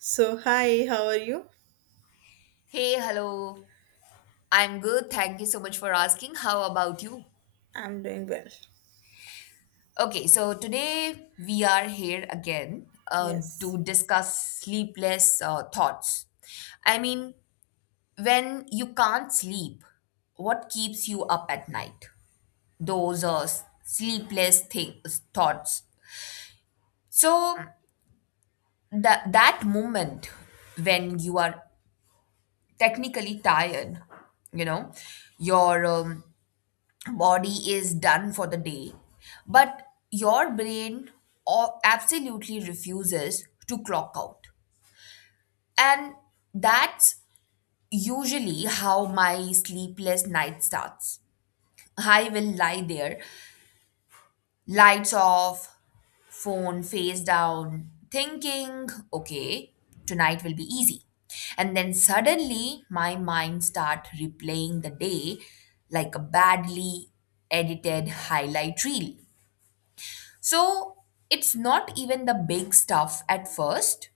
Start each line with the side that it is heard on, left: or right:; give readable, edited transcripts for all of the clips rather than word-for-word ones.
right: So, hi, how are you?
left: Hey, hello. I'm good. Thank you so much for asking. How about you?
right: I'm doing well.
left: Okay, so today we are here again
right: Yes.
left: to discuss sleepless thoughts. I mean, when you can't sleep, what keeps you up at night? Those sleepless things, thoughts. So that moment when you are technically tired, you know, your body is done for the day but your brain absolutely refuses to clock out, and that's usually how my sleepless night starts. I will lie there, lights off, phone face down, thinking, okay, tonight will be easy. And then suddenly my mind start replaying the day like a badly edited highlight reel. So it's not even the big stuff at first.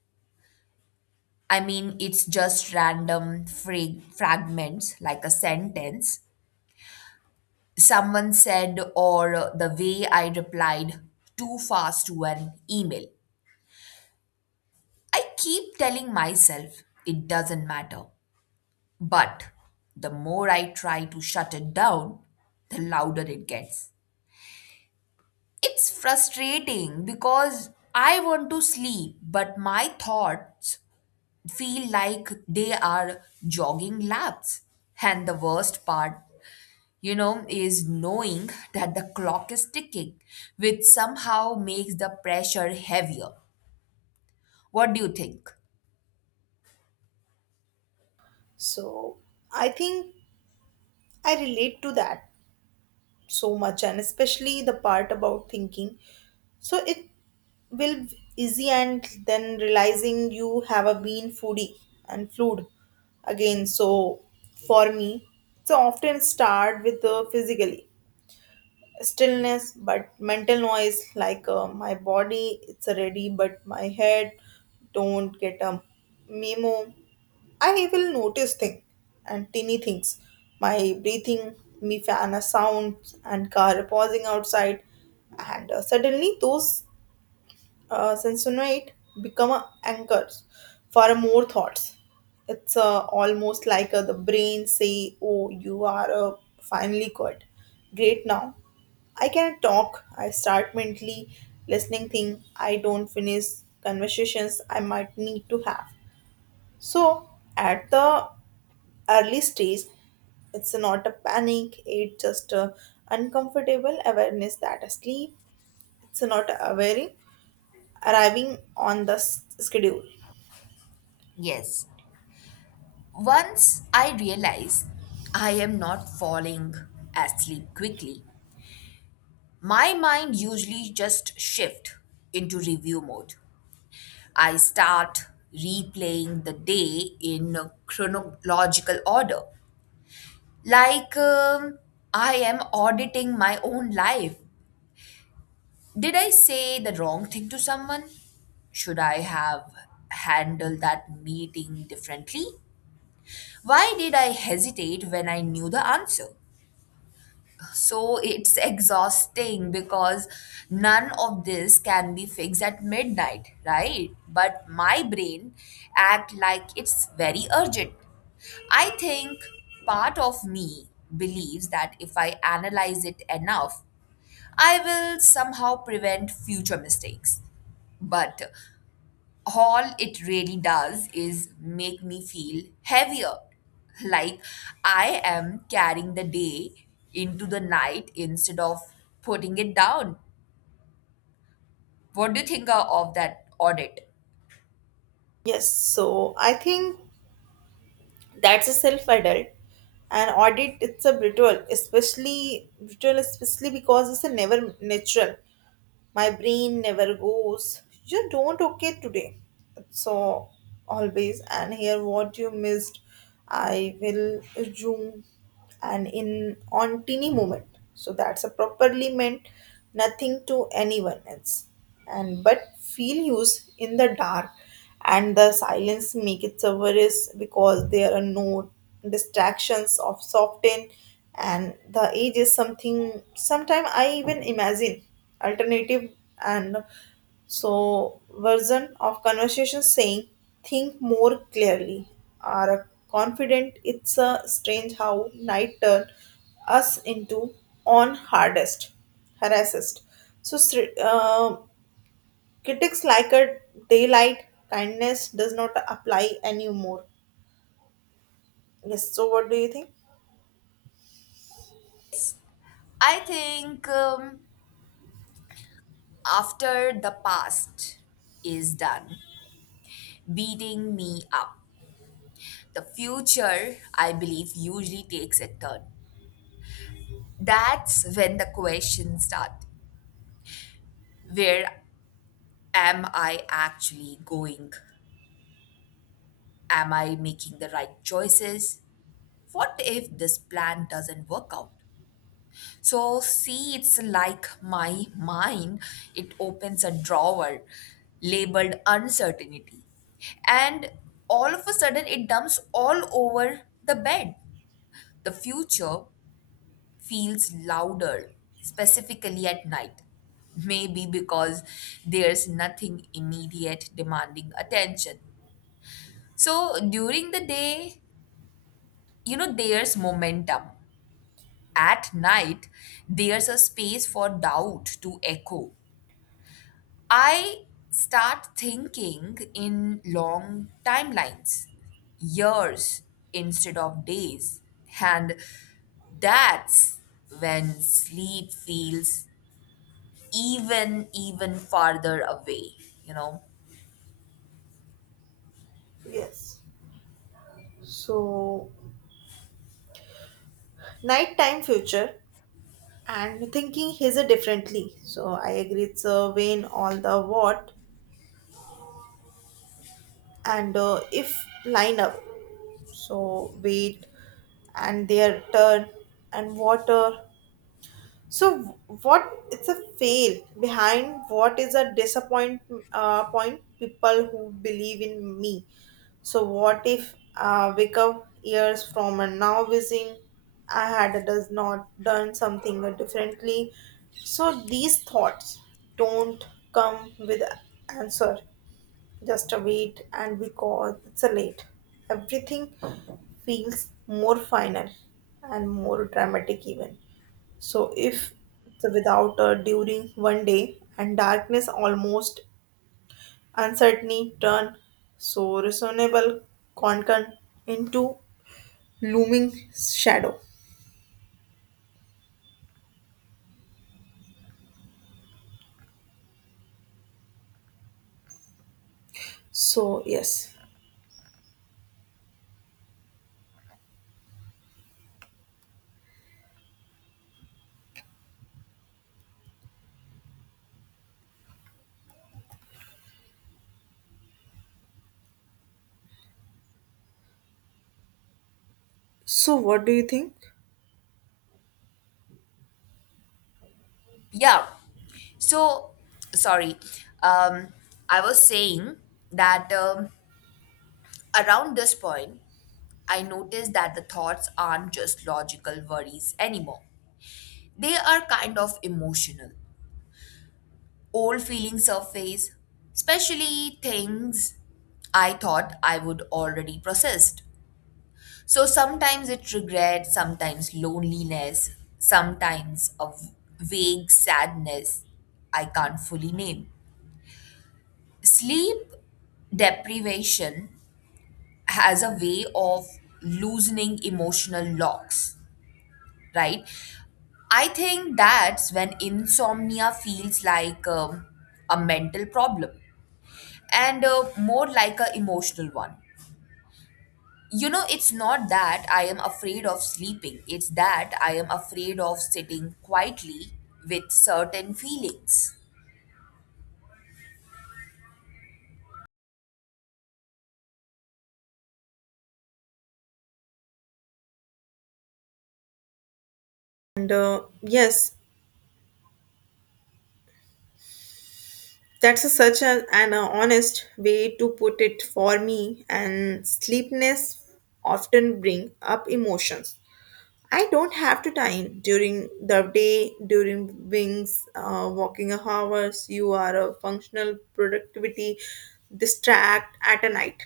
left: I mean, it's just random fragments like a sentence someone said, or the way I replied too fast to an email. I keep telling myself it doesn't matter. But the more I try to shut it down, the louder it gets. It's frustrating because I want to sleep, but my thoughts feel like they are jogging laps. And the worst part, you know, is knowing that the clock is ticking, which somehow makes the pressure heavier. What do you think?
right: So I think I relate to that so much, and especially the part about thinking. So it will easy, and then realizing you have a been foodie and food again. So for me, so often start with the physically stillness but mental noise like my body it's ready but my head don't get a memo. I will notice things and tiny things, my breathing, me fan a sound and car pausing outside, and suddenly those Samsonite become a anchors for more thoughts. It's almost like the brain say, "Oh, you are finally good, great now. I can talk." I start mentally listening thing. I don't finish conversations I might need to have. So at the early stage, it's not a panic. It's just a uncomfortable awareness that asleep. It's not a worrying arriving on the schedule.
left: Yes. Once I realize I am not falling asleep quickly, my mind usually just shift into review mode. I start replaying the day in chronological order. Like, um, I am auditing my own life. Did I say the wrong thing to someone? Should I have handled that meeting differently? Why did I hesitate when I knew the answer? So it's exhausting because none of this can be fixed at midnight, right? But my brain act like it's very urgent. I think part of me believes that if I analyze it enough, I will somehow prevent future mistakes. But all it really does is make me feel heavier, like I am carrying the day into the night instead of putting it down. What do you think of that audit?
right: Yes, so I think that's a self audit. An audit it's a brutal, especially because it's a never natural. My brain never goes you don't okay today, so always and here what you missed. I will zoom and in on teeny moment, so that's a properly meant nothing to anyone else and but feel used in the dark, and the silence make it service because there are no distractions of soften, and the age is something sometime I even imagine alternative, and so version of conversation saying think more clearly are confident. It's a strange how night turn us into on hardest harassed, so critics like a daylight kindness does not apply anymore. Yes, so what do you think?
left: I think after the past is done beating me up, the future, I believe, usually takes a turn. That's when the questions start. Where am I actually going? Am I making the right choices? What if this plan doesn't work out? So, see, it's like my mind, it opens a drawer labeled uncertainty. And all of a sudden, it dumps all over the bed. The future feels louder, specifically at night. Maybe because there's nothing immediate demanding attention. So during the day, you know, there's momentum. At night there's a space for doubt to echo. I start thinking in long timelines, years instead of days. And that's when sleep feels even farther away, you know.
right: Yes, so nighttime future and thinking his differently. So I agree it's a vein all the what, and if line up. So wait and their turn and water. So what it's a fail behind, what is a disappoint point people who believe in me. So what if wake up years from a now wishing I had does not done something differently. So these thoughts don't come with answer. Just a wait and because it's a late. Everything feels more final and more dramatic even. So if the without a during one day and darkness almost uncertainty turn so reasonable concern into looming shadow. So yes. So what do you think?
left: Yeah, so, sorry. Um, I was saying that around this point, I noticed that the thoughts aren't just logical worries anymore. They are kind of emotional. Old feelings surface, especially things I thought I would already processed. So sometimes it's regret, sometimes loneliness, sometimes a vague sadness I can't fully name. Sleep deprivation has a way of loosening emotional locks, right? I think that's when insomnia feels like a mental problem and more like an emotional one. You know, it's not that I am afraid of sleeping, it's that I am afraid of sitting quietly with certain feelings.
right: And yes, that's a, such a, an honest way to put it for me. And sleepness often bring up emotions I don't have to time during the day, during wings, walking hours. You are a functional productivity distract at a night.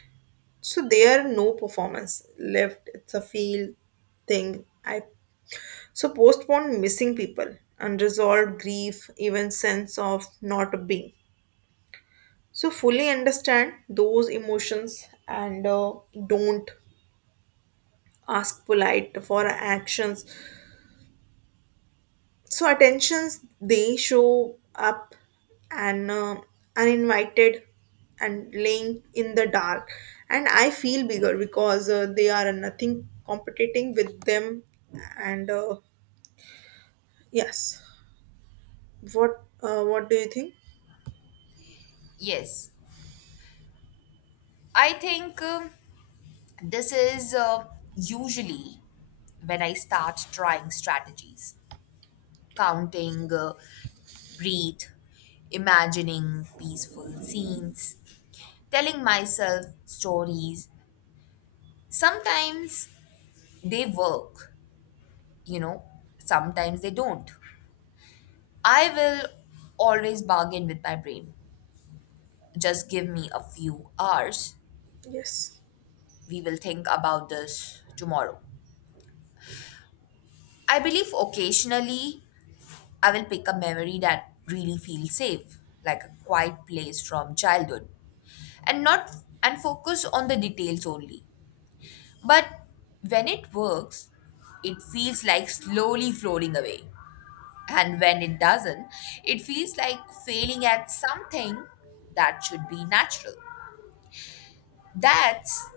right: So there are no performance left. It's a feel thing. I so postpone missing people, unresolved grief, even sense of not being. So fully understand those emotions and don't ask polite for actions so attentions they show up and uninvited and laying in the dark, and I feel bigger because they are nothing competing with them and yes, what do you think?
left: Yes, I think this is usually when I start trying strategies, counting, breathe, imagining peaceful scenes, telling myself stories. Sometimes they work, you know, sometimes they don't. I will always bargain with my brain. Just give me a few hours.
right: Yes,
left: We will think about this tomorrow. I believe occasionally I will pick a memory that really feels safe, like a quiet place from childhood, and not, and focus on the details only. But when it works, it feels like slowly floating away. And when it doesn't, it feels like failing at something that should be natural. That's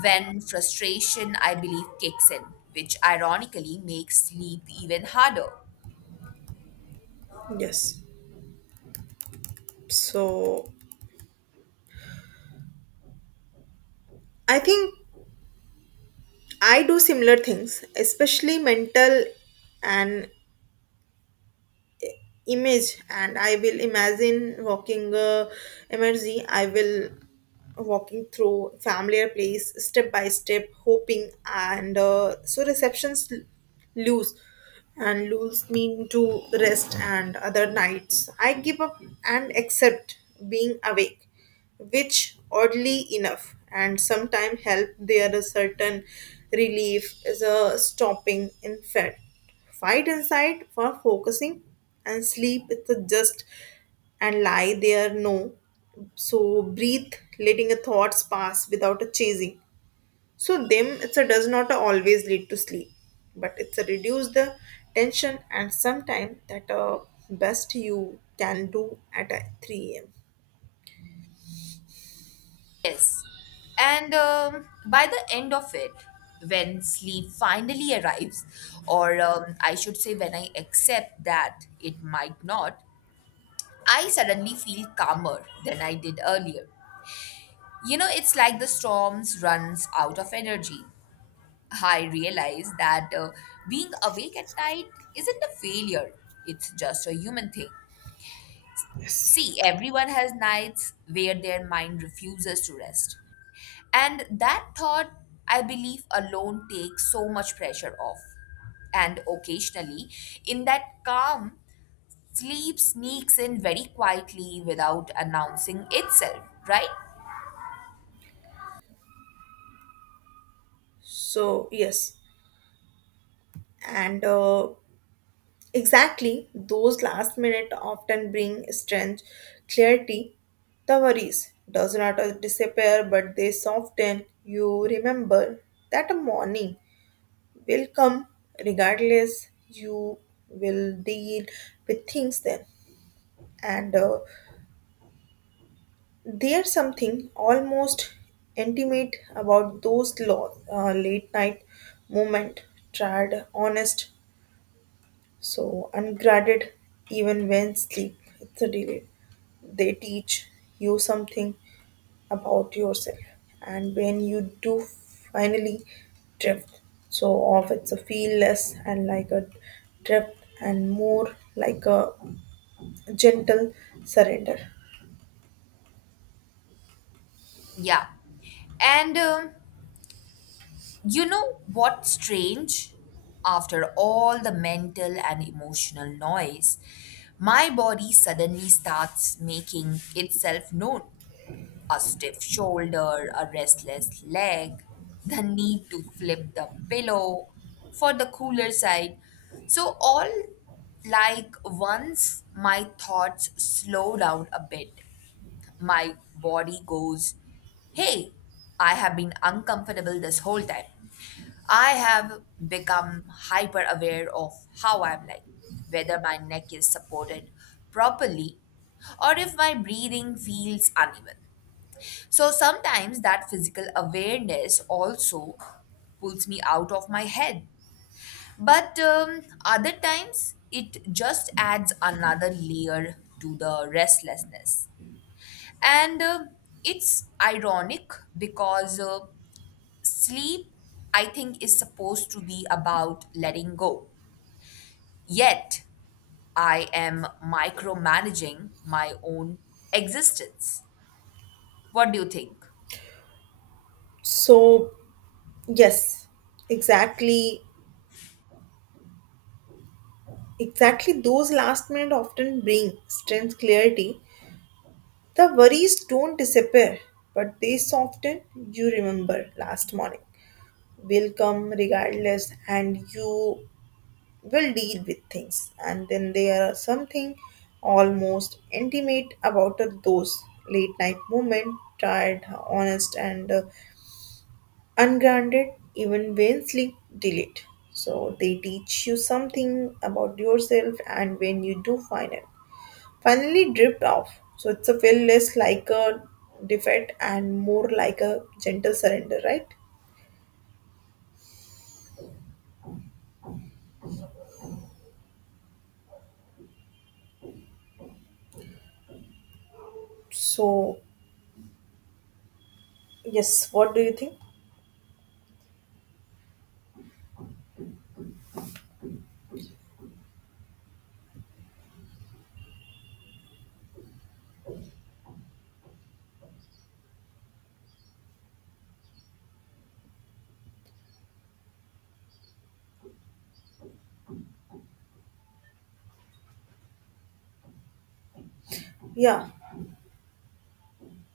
left: when frustration, I believe, kicks in, which ironically makes sleep even harder.
right: yes, so I think I do similar things, especially mental and image, and I will imagine walking, emergency I will walking through familiar place step by step hoping and so receptions lose and lose mean to rest, and other nights I give up and accept being awake, which oddly enough and sometimes help. There a certain relief is a stopping in fact. Fight inside for focusing and sleep is the just and lie there no. So breathe, letting the thoughts pass without a chasing. So them it's a does not always lead to sleep, but it's a reduce the tension, and sometime that best you can do at 3 a.m.
left: Yes. And by the end of it, when sleep finally arrives, or I should say, when I accept that it might not, I suddenly feel calmer than I did earlier. You know, it's like the storms runs out of energy. I realize that being awake at night isn't a failure, it's just a human thing. See, everyone has nights where their mind refuses to rest. And that thought, I believe, alone takes so much pressure off. And occasionally, in that calm, sleep sneaks in very quietly without announcing itself, right?
right: So yes, and exactly, those last minute often bring strength, clarity. The worries does not disappear, but they soften. You remember that a morning will come regardless. You will deal with things then, and there's something almost intimate about those late night moment. Tried, honest, so, ungraded, even when sleep it's a delay, they teach you something about yourself. And when you do finally drift, so off it's a feel less and like a drift and more like a gentle surrender.
left: Yeah. And you know what's strange? After all the mental and emotional noise, my body suddenly starts making itself known: a stiff shoulder, a restless leg, the need to flip the pillow for the cooler side. So, all like, once my thoughts slow down a bit, my body goes, "Hey, I have been uncomfortable this whole time." I have become hyper aware of how I'm like, whether my neck is supported properly or if my breathing feels uneven. So sometimes that physical awareness also pulls me out of my head. But other times it just adds another layer to the restlessness. And it's ironic because sleep, I think, is supposed to be about letting go. Yet I am micromanaging my own existence. What do you think?
right: So, yes, exactly. Exactly, those last minute often bring strength, clarity. The worries don't disappear, but they soften. You remember last morning will come regardless, and you will deal with things. And then there are something almost intimate about those late night moments, tired, honest, and ungrounded, even when sleep delayed. So they teach you something about yourself, and when you do find it finally dripped off. So it's a feel less like a defeat and more like a gentle surrender, right? So yes, what do you think? Yeah.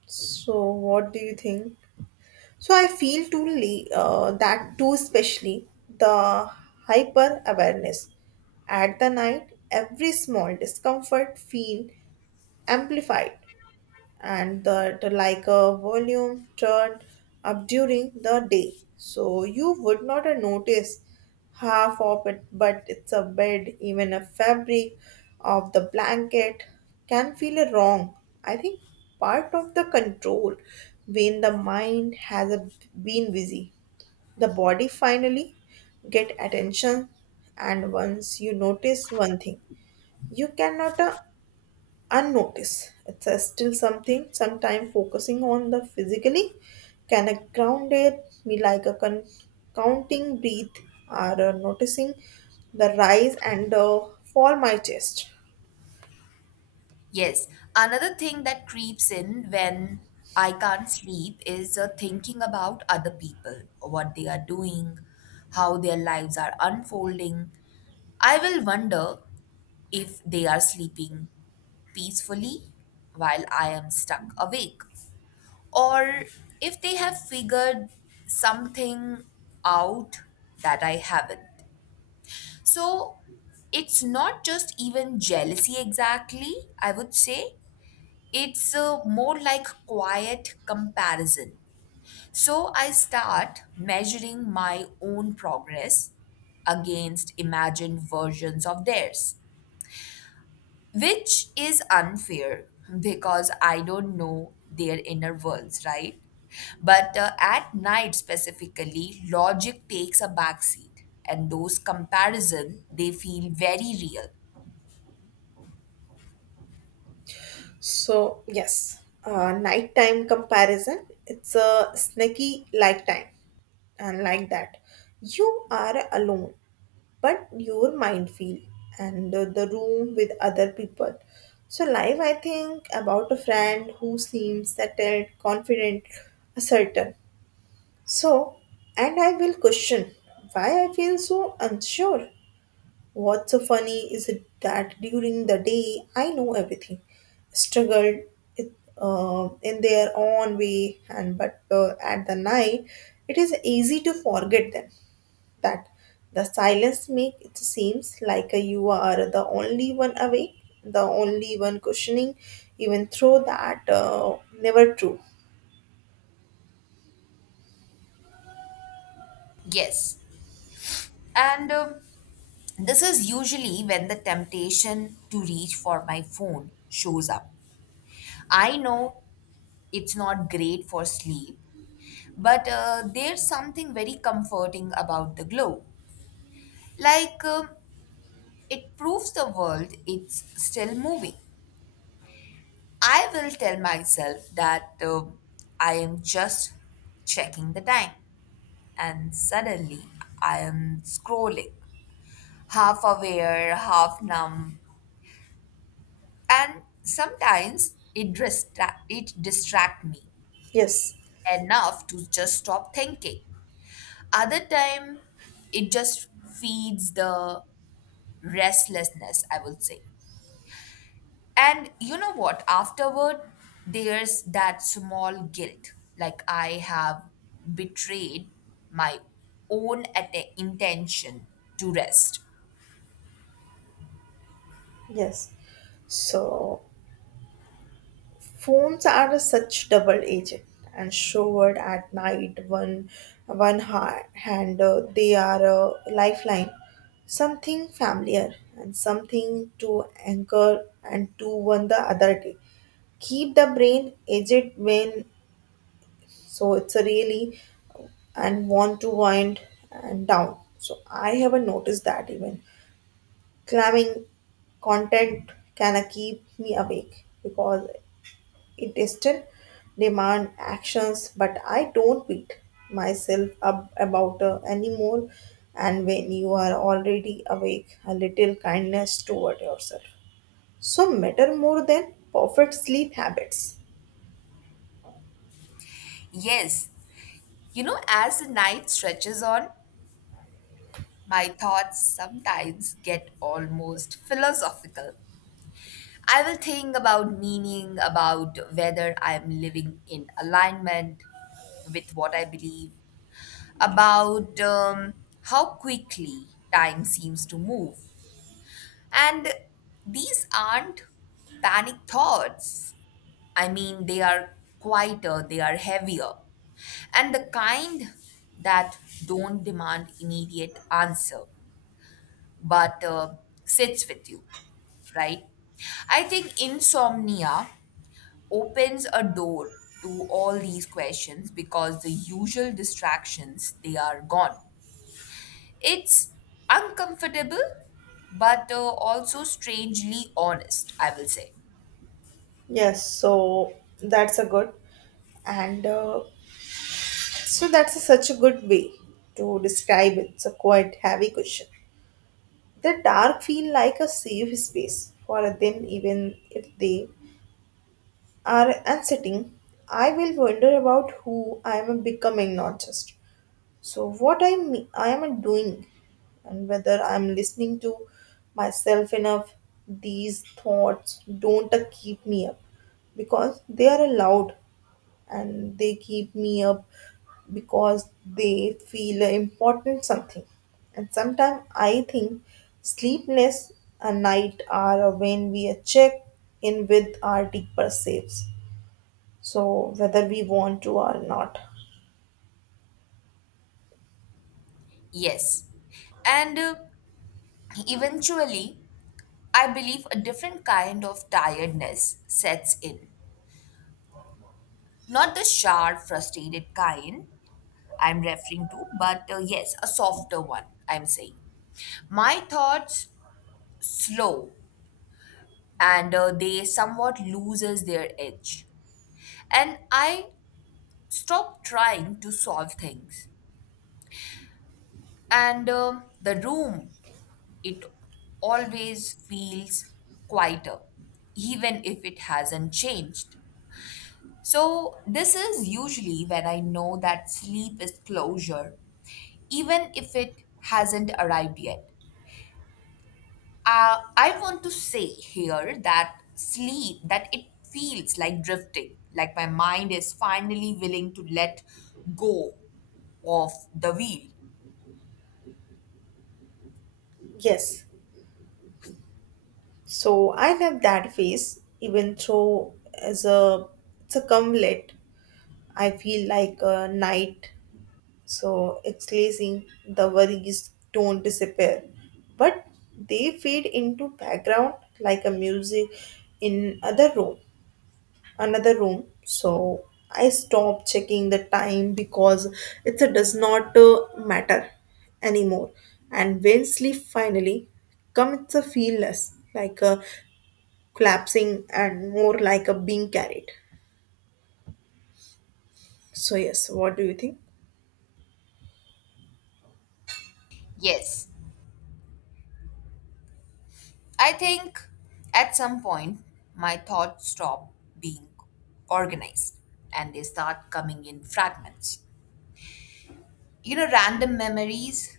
right: So what do you think? So I feel that too, especially the hyper awareness at the night. Every small discomfort feel amplified, and that like a volume turned up during the day. So you would not notice half of it, but it's a bed, even a fabric of the blanket can feel a wrong. I think part of the control when the mind been busy, the body finally get attention, and once you notice one thing you cannot unnoticed. It's a still something, sometimes focusing on the physically can a grounded me like a counting breath or noticing the rise and fall my chest.
left: Yes, another thing that creeps in when I can't sleep is thinking about other people, what they are doing, how their lives are unfolding. I will wonder if they are sleeping peacefully while I am stuck awake, or if they have figured something out that I haven't. So it's not just even jealousy exactly, I would say it's a more like quiet comparison. So I start measuring my own progress against imagined versions of theirs, which is unfair because I don't know their inner worlds, right? But at night specifically, logic takes a backseat and those comparison they feel very real.
right: So yes, nighttime comparison. It's a snacky like time and like that. You are alone, but your mind feel and the room with other people. So live, I think about a friend who seems settled, confident, certain. So, and I will question why I feel so unsure. What's so funny is it that during the day I know everything, struggled it, in their own way, and but at the night it is easy to forget them. That the silence make it seems like you are the only one awake, the only one questioning, even though that never true.
left: Yes. And this is usually when the temptation to reach for my phone shows up. I know it's not great for sleep, but there's something very comforting about the glow. Like it proves the world it's still moving. I will tell myself that I am just checking the time, and suddenly I am scrolling, half aware, half numb. And sometimes it distract me
right: Yes,
left: enough to just stop thinking. Other time, it just feeds the restlessness, I would say. And you know what? Afterward, there's that small guilt, like I have betrayed my own intention to rest.
right: yes. So phones are a such double agent, and showered at night, one hand they are a lifeline, something familiar and something to anchor, and to one the other day keep the brain aged when so it's a really and want to wind and down. So I haven't noticed that even climbing content can keep me awake because it still demand actions, but I don't beat myself up about anymore. And when you are already awake, a little kindness toward yourself. So matter more than perfect sleep habits.
left: Yes, you know, as the night stretches on, my thoughts sometimes get almost philosophical. I will think about meaning, about whether I am living in alignment with what I believe, about how quickly time seems to move. And these aren't panic thoughts. I mean, they are quieter, they are heavier, and the kind that don't demand immediate answer but sits with you, right? I think insomnia opens a door to all these questions because the usual distractions they are gone. It's uncomfortable but also strangely honest, I will say.
right: Yes, so that's a good and so that's a, such a good way to describe it. It's a quite heavy question. The dark feel like a safe space for them, even if they are and sitting, I will wonder about who I am becoming, not just. So what I me- I am doing, and whether I am listening to myself enough. These thoughts don't keep me up because they are allowed, and they keep me up because they feel important something. And sometimes I think sleepless a night are when we check in with our deeper selves, so whether we want to or not.
left: Yes. And eventually, I believe a different kind of tiredness sets in. Not the sharp, frustrated kind, I'm referring to, but yes, a softer one, I'm saying. My thoughts slow and they somewhat loses their edge. And I stop trying to solve things. And the room, it always feels quieter, even if it hasn't changed. So, this is usually when I know that sleep is closure, even if it hasn't arrived yet. I want to say here that sleep, that it feels like drifting, like my mind is finally willing to let go of the wheel.
right: Yes, so I love that phase, even though as a it's a cumlet, I feel like a night, so it's glazing. The worries don't disappear, but they fade into background like a music in other room another room. So I stopped checking the time because it does not matter anymore, and when sleep finally comes, it's a feel less like a collapsing and more like a being carried. So yes, what do you think?
left: Yes, I think at some point my thoughts stop being organized and they start coming in fragments. You know, random memories,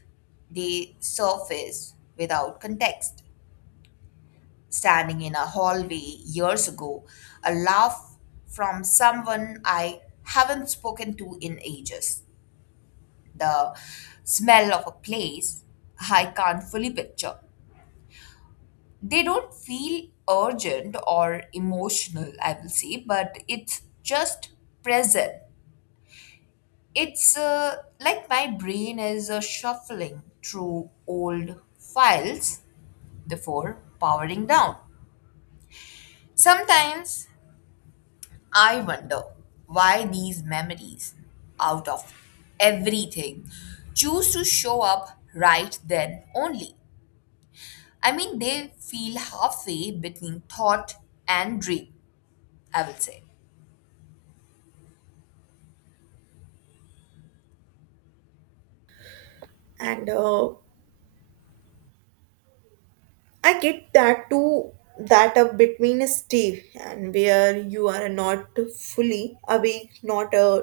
left: they surface without context. Standing in a hallway years ago, a laugh from someone I haven't spoken to in ages, the smell of a place I can't fully picture. They don't feel urgent or emotional, I will say, but it's just present. It's like my brain is shuffling through old files before powering down. Sometimes I wonder why these memories, out of everything, choose to show up right then only. I mean, they feel halfway between thought and dream, I will say.
right: And I get that too, that a between a stay and where you are not fully awake, not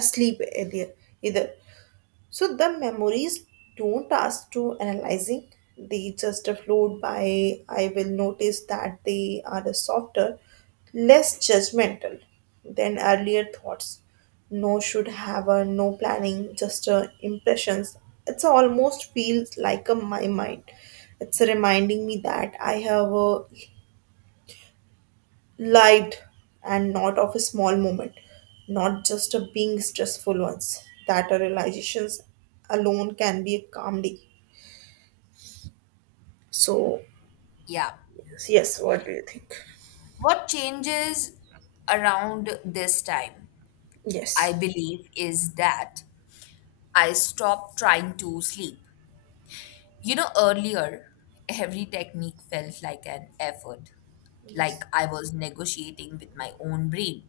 right: asleep either. So the memories don't ask to analyzing. They just float by. I will notice that they are softer, less judgmental than earlier thoughts. No should have a no planning, just impressions. It's almost feels like a my mind. It's reminding me that I have lived and not of a small moment, not just of being stressful ones. That our realizations alone can be a calm day. So
left: Yeah.
right: yes, what do you think?
left: What changes around this time, I
right: Yes.
left: believe, is that I stopped trying to sleep. You know, earlier, every technique felt like an effort, like
right: Yes.
left: I was negotiating with my own brain.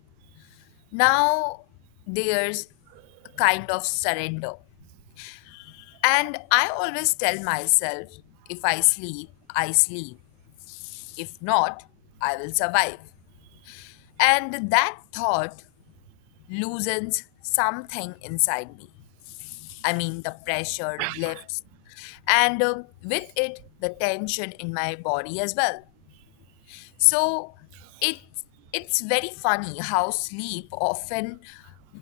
left: Now there's a kind of surrender. And I always tell myself, if I sleep, I sleep. If not, I will survive. And that thought loosens something inside me. I mean, the pressure lifts, and with it, the tension in my body as well. So it's it's very funny how sleep often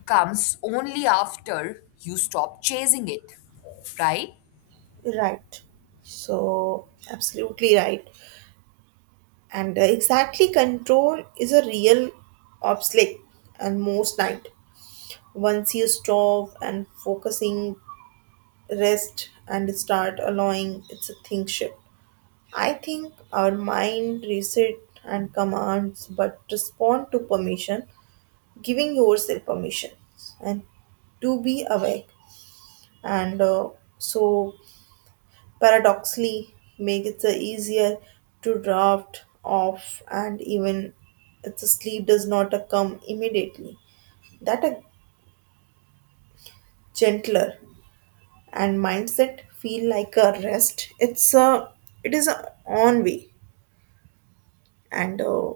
left: comes only after you stop chasing it, right?
right: Right. So absolutely right. And exactly control is a real obstacle and most night. Once you stop and focusing rest and start allowing, it's a thing shift. I think our mind resets and commands but respond to permission, giving yourself permission and to be awake. And so, paradoxically, make it easier to draft off, and even if the sleep does not come immediately, that a gentler and mindset feel like a rest. It's a it is a on way, and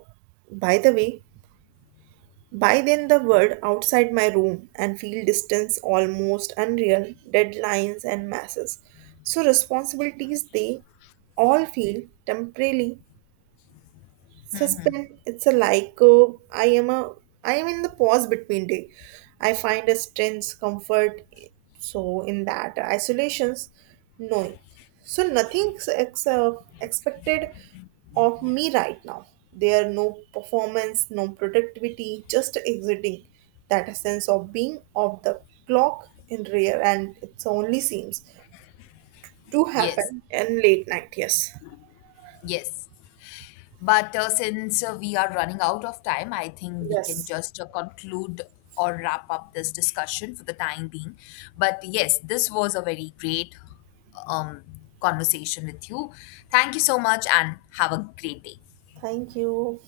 right: by the way, by then, the world outside my room and feel distance almost unreal, deadlines and masses. So, responsibilities they all feel temporarily suspend. It's a like oh, I am a I am in the pause between day. I find a strength, comfort so in that isolations knowing. So nothing expected of me right now. There are no performance, no productivity, just exiting that sense of being off the clock in rare, and it only seems to
left: Yes,
right: happen in late night. Yes.
left: yes. But since we are running out of time, I think we can
right: Yes.
left: just conclude or wrap up this discussion for the time being. But yes, this was a very great um, conversation with you. Thank you so much and have a great day.
right: Thank you.